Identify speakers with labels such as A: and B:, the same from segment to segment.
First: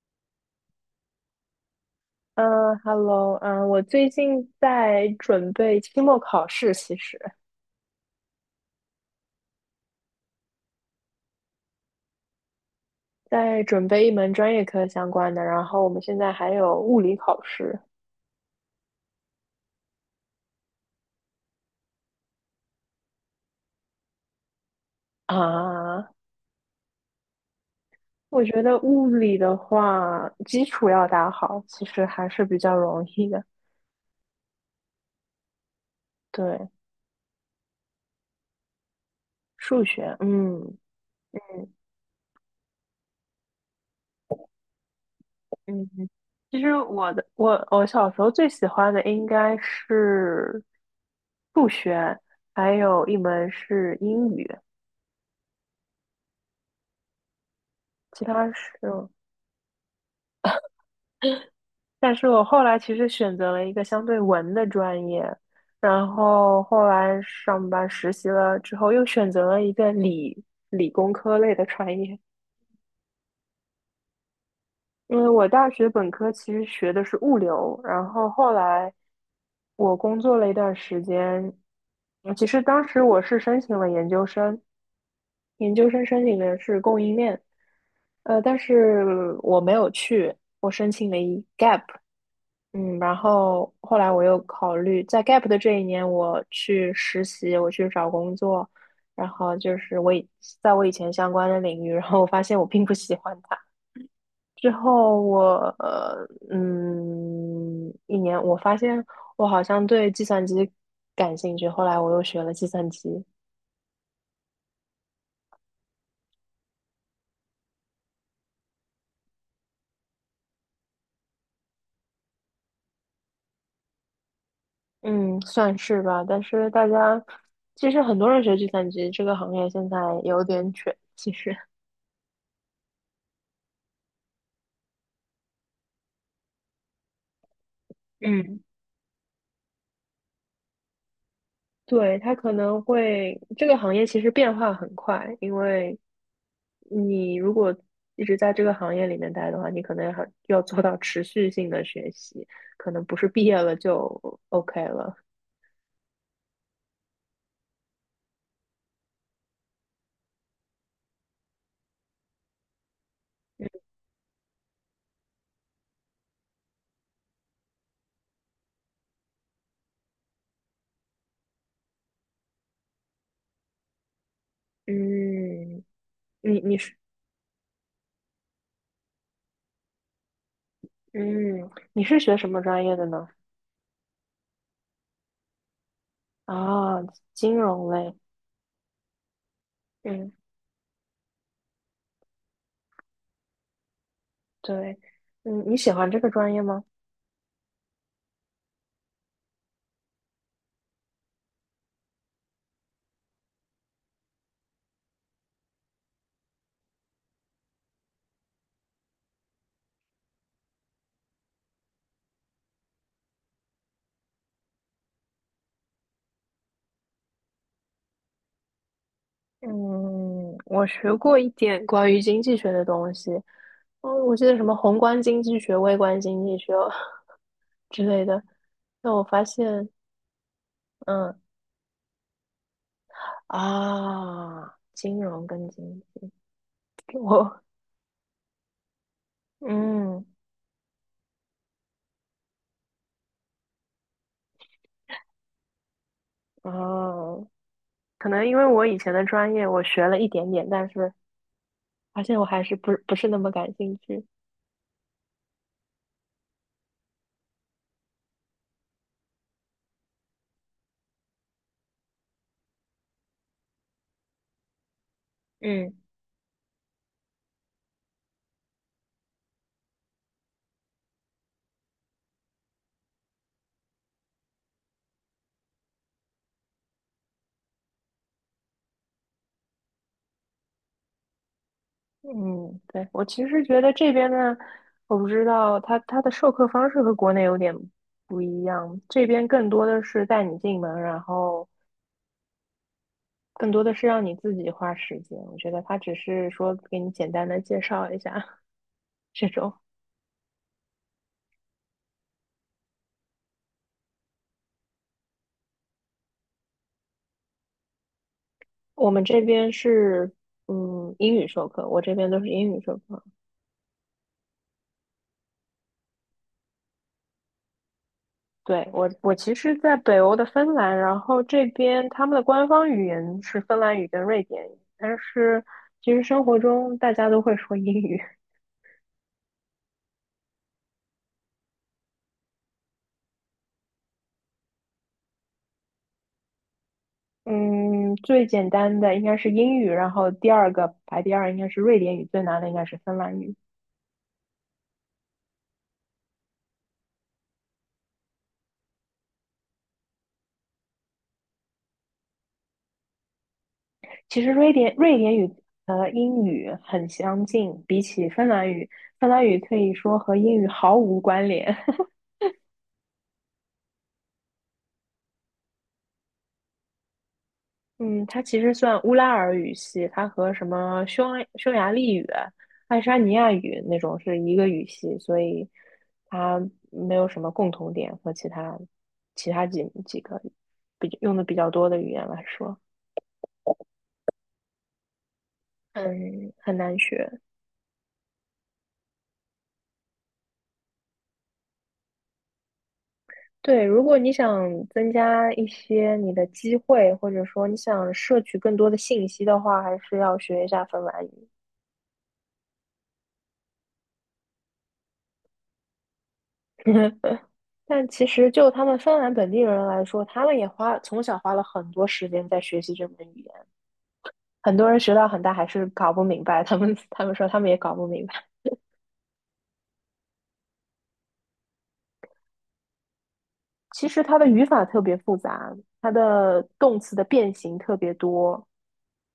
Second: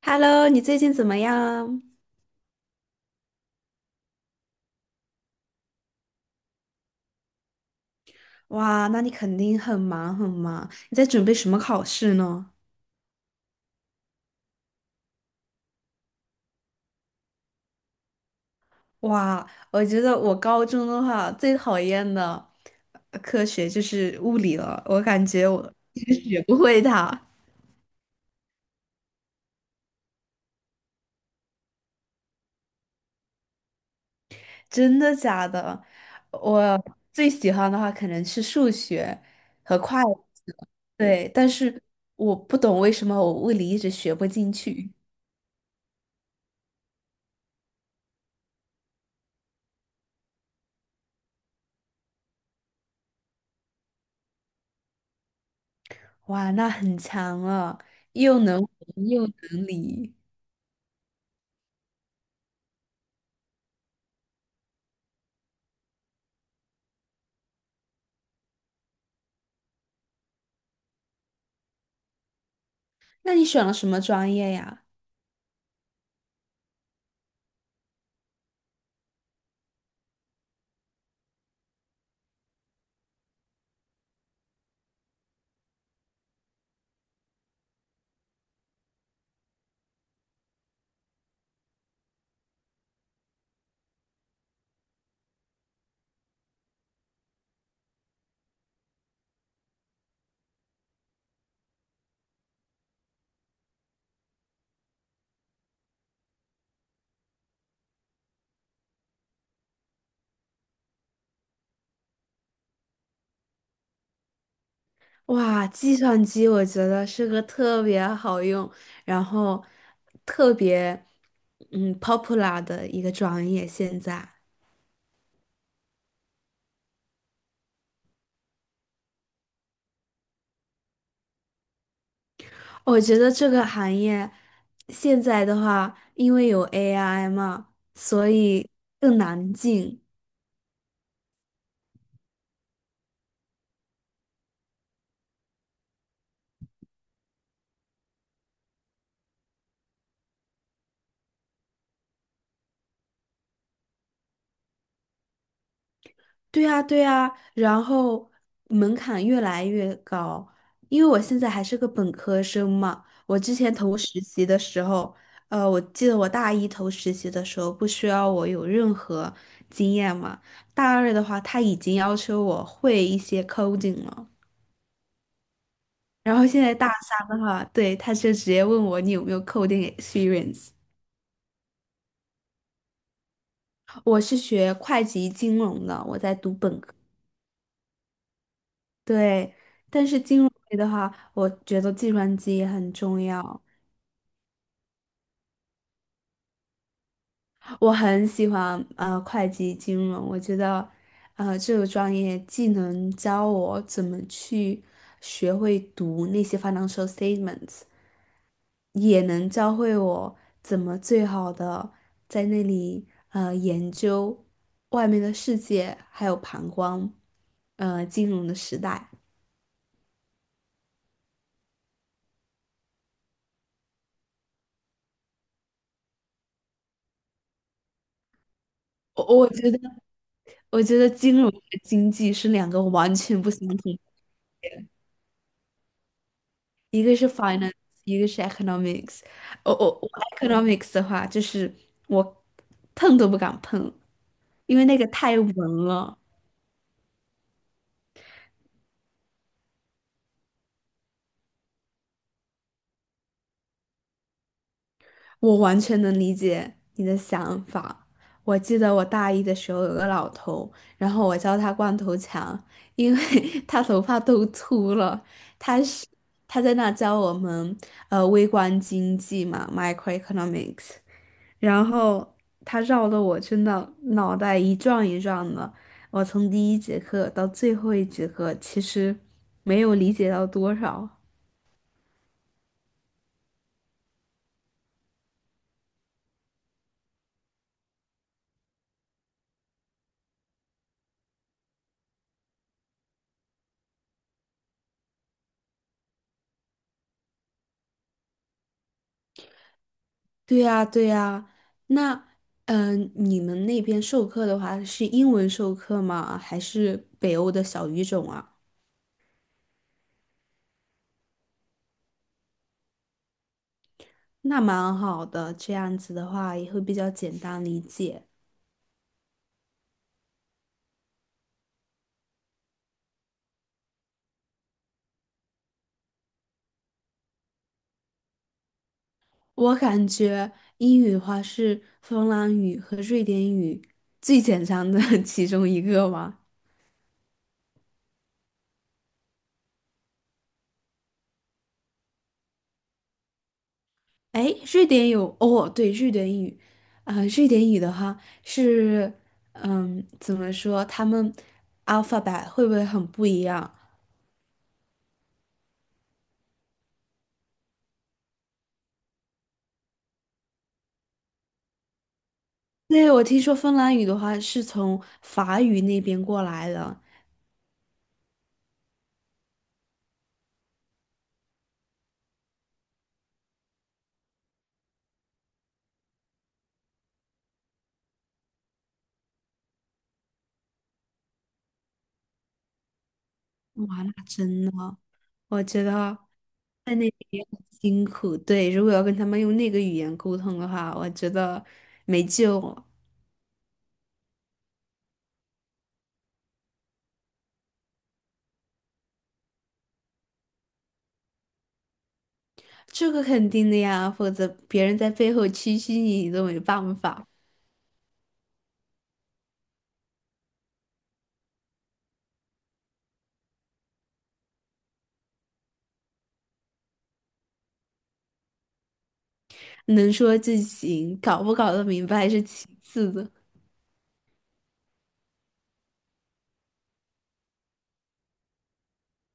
A: Hello，你最近怎么样？
B: 嗯，Hello，我最近在准备期末考试，其实
A: 哇，那你肯定很忙很忙。你在准备什么考试呢？
B: 在准备一门专业课相关的，然后我们现在还有物理考试
A: 哇，我觉得我高中的话最讨厌的科学就是物理了，我感觉我就
B: 啊。
A: 是学不会它。
B: 我觉得物理的话，基础要打好，其实还是比较容易的。
A: 真的假的？
B: 对，
A: 我最喜欢的话可能是数学和
B: 数
A: 会
B: 学，
A: 计，
B: 嗯
A: 对，但是我不懂为什么我物理一直学不进去。
B: 嗯，嗯其实我的我我小时候最喜欢的应该是数学，还有一门是英语，
A: 哇，那很强了，
B: 其
A: 又
B: 他
A: 能
B: 是。
A: 文又能理。
B: 但是我后来其实选择了一个相对文的专业，然后后来上班实习了之后，又选择了一个理工科类的专业。
A: 那你选了什么专业呀？
B: 因为我大学本科其实学的是物流，然后后来我工作了一段时间，嗯其实当时我是申请了研究生，研究生申请的是供应链，但是我没有去，我申请了一 gap。嗯，然后后来我又考虑，在 gap 的这一年，我去实习，我去找工作，然后就是在我以前相关的领域，然后我发现我并不喜欢它。之后我一年我发现我好像对计算机感兴趣，后来我又学了计算机，
A: 哇，计算机我觉得是个特别好用，然后特别popular 的一个专业。现在
B: 嗯，算是吧。但是大家其实很多人学计算机这个行业现在有点卷，其实。
A: 我觉得这个行业现在的话，因为有 AI 嘛，所
B: 嗯。
A: 以更难进。
B: 对，它可能会，这个行业其实变化很快，因为你如果一直在这个行业里面待的话，你可能还要做到持续性的学习，可能不是毕业了就 OK 了。
A: 对呀，对呀，然后门槛越来越高，因为我现在还是个本科生嘛。我之前投实习的时候，我记得我大一投实习的时候不需要我有任何经验嘛，大二的话他已经要求我会一些 coding 了，
B: 嗯，
A: 然后
B: 你
A: 现在
B: 你
A: 大
B: 是
A: 三的话，对，他就直接问我你有没有 coding experience。
B: 嗯你是学什么专业的呢？
A: 我是学会计金融的，我在读本科。
B: 啊，金融类。
A: 对，但是
B: 嗯，
A: 金融类的话，我觉得计算机也很重要。
B: 对，嗯，你喜欢这个专业吗？
A: 我很喜欢会计金融，我觉得这个专业既能教我怎么去学会读那些 financial statements，也能教会我怎么最好的在那里研究外面的世界，还有旁观金融的时代。
B: 嗯，我学过一点关于经济学的东西，哦，我记得什么宏观经济学、微观经济学 之类的。那我
A: 我
B: 发
A: 我觉得。
B: 现，
A: 我觉得
B: 嗯
A: 金融和经济是两个完全不相同，
B: 啊，金融跟经
A: 一个
B: 济，
A: 是
B: 我
A: finance，一个是 economics。我
B: 嗯
A: economics 的话，就是我碰都不敢碰，因为那个太文了。
B: 哦，可能因为我以前的专业我学了一点点，但是发现我还是不是那么感兴趣。
A: 我完全能理解你的想法。我记得我大一的时候有个老头，然后我叫他光头强，因为 他头发都秃了。他
B: 嗯
A: 是他在那教我们微观经济嘛，microeconomics。然后他绕的我真的脑袋一转一转的。我从第一节课到最后一节课，其实没有理解到多少。
B: 嗯，对，我其实觉得这边呢，我不知道它的授课方式和国内有点不一样，这边更多的是带你进门，然后。更多的是让你自己花时间。我觉得他只是说给你简单的介绍一下 这种。
A: 对呀，对呀。那，嗯、你们那边授课的话是英文授课吗？还是北欧的小语种啊？
B: 我们这边是嗯英语授课，我这边都是英语授课。
A: 那蛮好的，这样子的话也会比较简单理解。
B: 对，我，我其实，在北欧的芬兰，然后这边他们的官方语言是芬兰语跟瑞典语，但是其实生活中大家都会说英语。
A: 我感觉英语的话是芬兰语和瑞典语最简单的 其中一个吧。
B: 嗯，最简单的应该是英语，然后第二个排第二应该是瑞典语，最难的应该是芬兰语。
A: 哎，瑞典有哦，对，瑞典语，啊、瑞典语的话是，嗯，怎么说？他们 alphabet 会不会很不一样？
B: 其实瑞典语和英语很相近，比起芬兰语，芬兰语可以说和英语毫无关联。
A: 对，我听说芬兰语的话是从法语那边过来的，
B: 嗯，它其实算乌拉尔语系，它和什么匈牙利语、爱沙尼亚语那种是一个语系，所以它没有什么共同点和其他几个比用的比较多的语言来说，
A: 哇，那真的，我觉得
B: 很
A: 在
B: 难
A: 那边
B: 学。
A: 也很辛苦。对，如果要跟他们用那个语言沟通的话，我觉得没救了。
B: 对，如果你想增加一些你的机会，或者说你想摄取更多的信息的话，还是要学一下芬兰语。
A: 这个肯定的呀，否则别人在背后蛐蛐你，你都没办法。
B: 但其实就他们芬兰本地人来说，他们也花从小花了很多时间在学习这门语言。很多人学到很大还是搞不明白，他们说他们也搞不明白。
A: 能说就行，搞不搞得明白是其次的，
B: 其实它的语法特别复杂，它的动词的变形特别多。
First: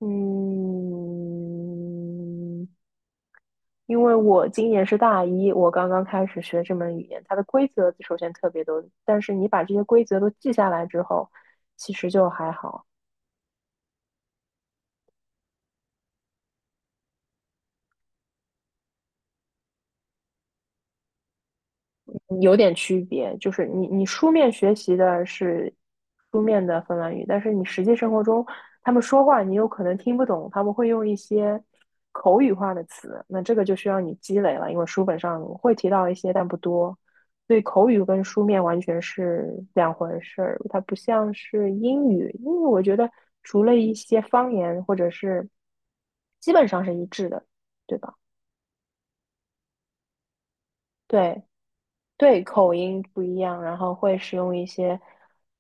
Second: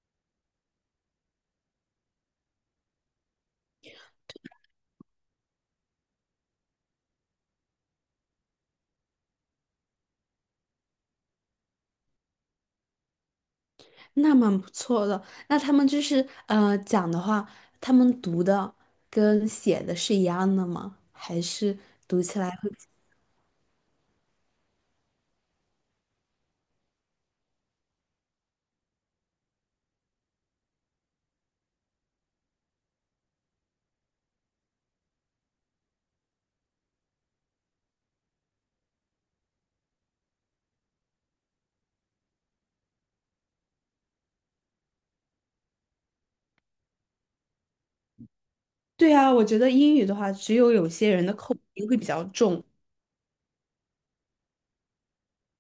B: 嗯，因为我今年是大一，我刚刚开始学这门语言，它的规则首先特别多，但是你把这些规则都记下来之后，其实就还好。
A: 那蛮不错的。那他们就是讲的话，他们读的跟写的是一样的吗？还是读起来
B: 有
A: 会？
B: 点区别，就是你书面学习的是书面的芬兰语，但是你实际生活中他们说话，你有可能听不懂，他们会用一些口语化的词，那这个就需要你积累了，因为书本上会提到一些，但不多，所以口语跟书面完全是两回事儿，它不像是英语，因为我觉得除了一些方言或者是基本上是一致的，对吧？
A: 对啊，我觉得英语的话，只有有些人的
B: 对，
A: 口音会比较
B: 对，
A: 重，
B: 口音不一样，然后会使用一些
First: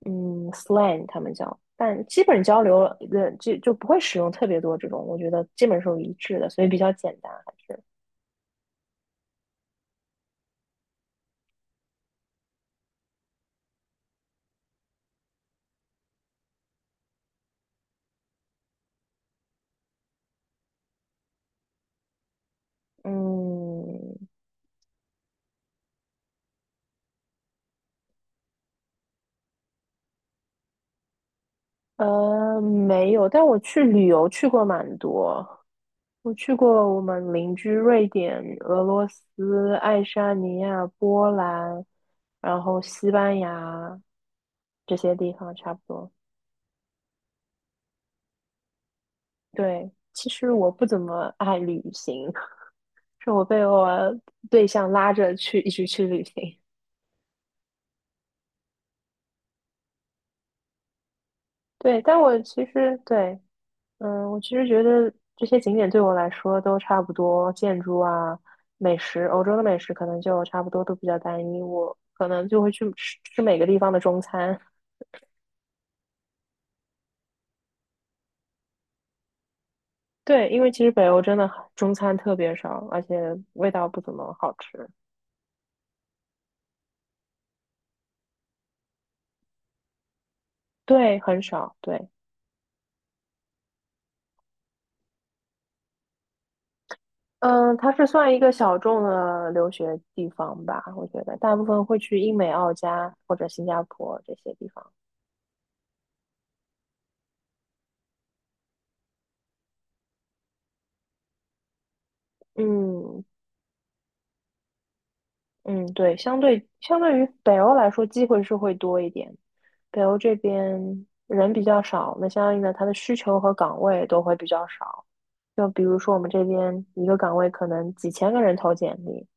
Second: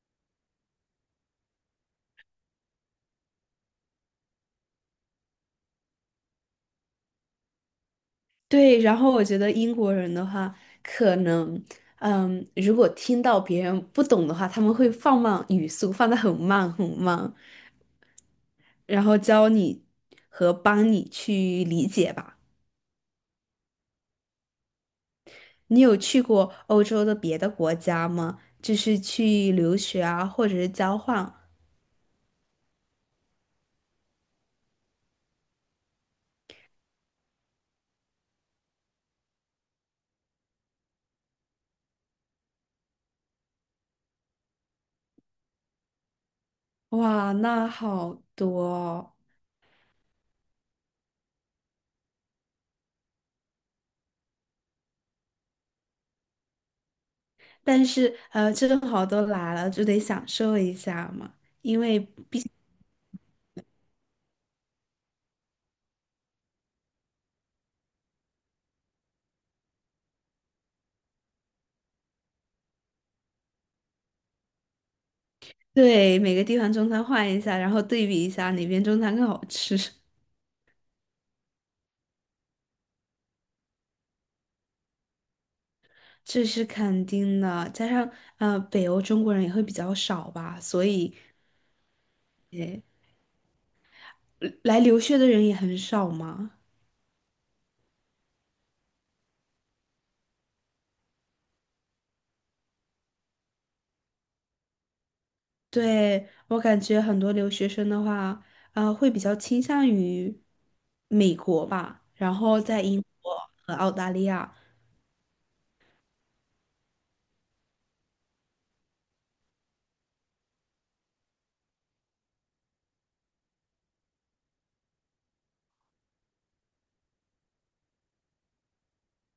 B: 嗯 slang，他们叫，但基本交流的就不会使用特别多这种，我觉得基本是一致的，所以比较简单，还是
A: 对，然后我觉得英国人的话，可能，嗯，如果听到别人不懂的话，他们会放慢语速，放得很慢很慢，然后教你和帮你去理解吧。
B: 嗯
A: 你有去过欧洲的别的国家吗？就是去留学啊，或者是交换？
B: 呃没有，但我去旅游去过蛮多，我去过我们邻居瑞典、俄罗斯、爱沙尼亚、波兰，然后西班牙这些地方差不多。
A: 哇，那好多哦
B: 对，其实我不怎么爱旅行。是我被我对象拉着去一起去旅行。
A: 但是正好都来了，就得享受一下嘛，因为
B: 对，但我其实对，嗯，我其实觉得这些景点对我来说都差不多，建筑啊、美食，欧洲的美食可能就差不多都比较单一，我可能就会去吃吃每个地方的中餐。
A: 对，每个地方中餐换一下，然后对比一下哪边中餐更好吃，
B: 对，因为其实北欧真的很中餐特别少，而且味道不怎么好吃。
A: 这是肯定的。加上北欧中国人也会比较少吧，所以
B: 对，很少。对，
A: 也来留学的人也很少嘛。
B: 嗯，它是算一个小众的留学地方吧，我觉得大部分会去英美、澳加或者新加坡这些地方。
A: 对，我感觉很多留学生的话，会比较倾向于美国吧，然后在英
B: 嗯
A: 国和澳大利亚，
B: 嗯，对，相对于北欧来说，机会是会多一点。北欧这边人比较少，那相应的它的需求和岗位都会比较少。就比如说我们这边一个岗位可能几千个人投简历，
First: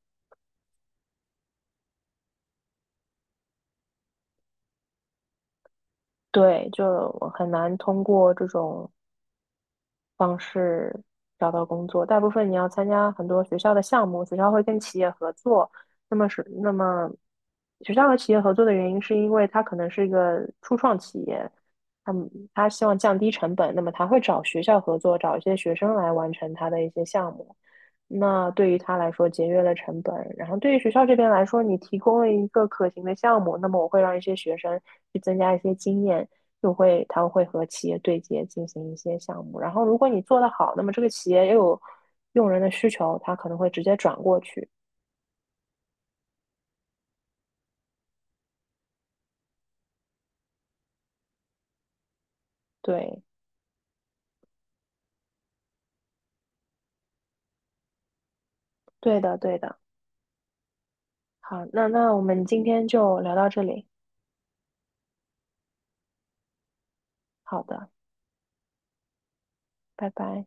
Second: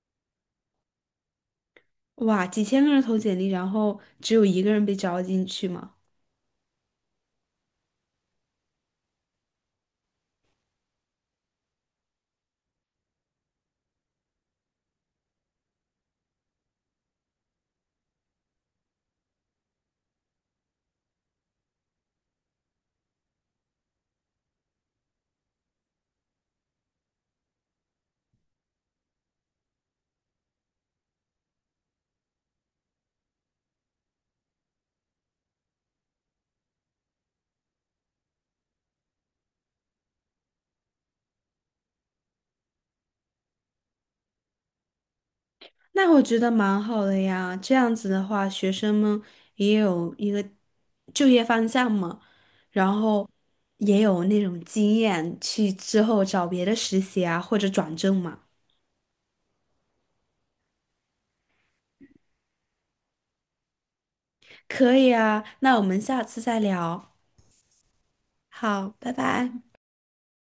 A: 哇，几千个人投简历，然后只有一个人被招进去嘛。
B: 对，就很难通过这种方式找到工作。大部分你要参加很多学校的项目，学校会跟企业合作。那么是那么，学校和企业合作的原因是因为它可能是一个初创企业，他希望降低成本，那么他会找学校合作，找一些学生来完成他的一些项目。那对于他来说节约了成本，然后对于学校这边来说，你提供了一个可行的项目，那么我会让一些学生去增加一些经验，他会和企业对接进行一些项目。然后如果你做得好，那么这个企业也有用人的需求，他可能会直接转过去。
A: 那我觉得蛮好的呀，这样子的话，学生们也有一个就业方向嘛，然
B: 对，
A: 后也有那种经验去之后找别的实习啊，或者转正嘛。
B: 对的，对的。好，那我们今天就聊到这里。
A: 可以啊，那我们下次再聊。
B: 好的，
A: 好，拜拜。
B: 拜拜。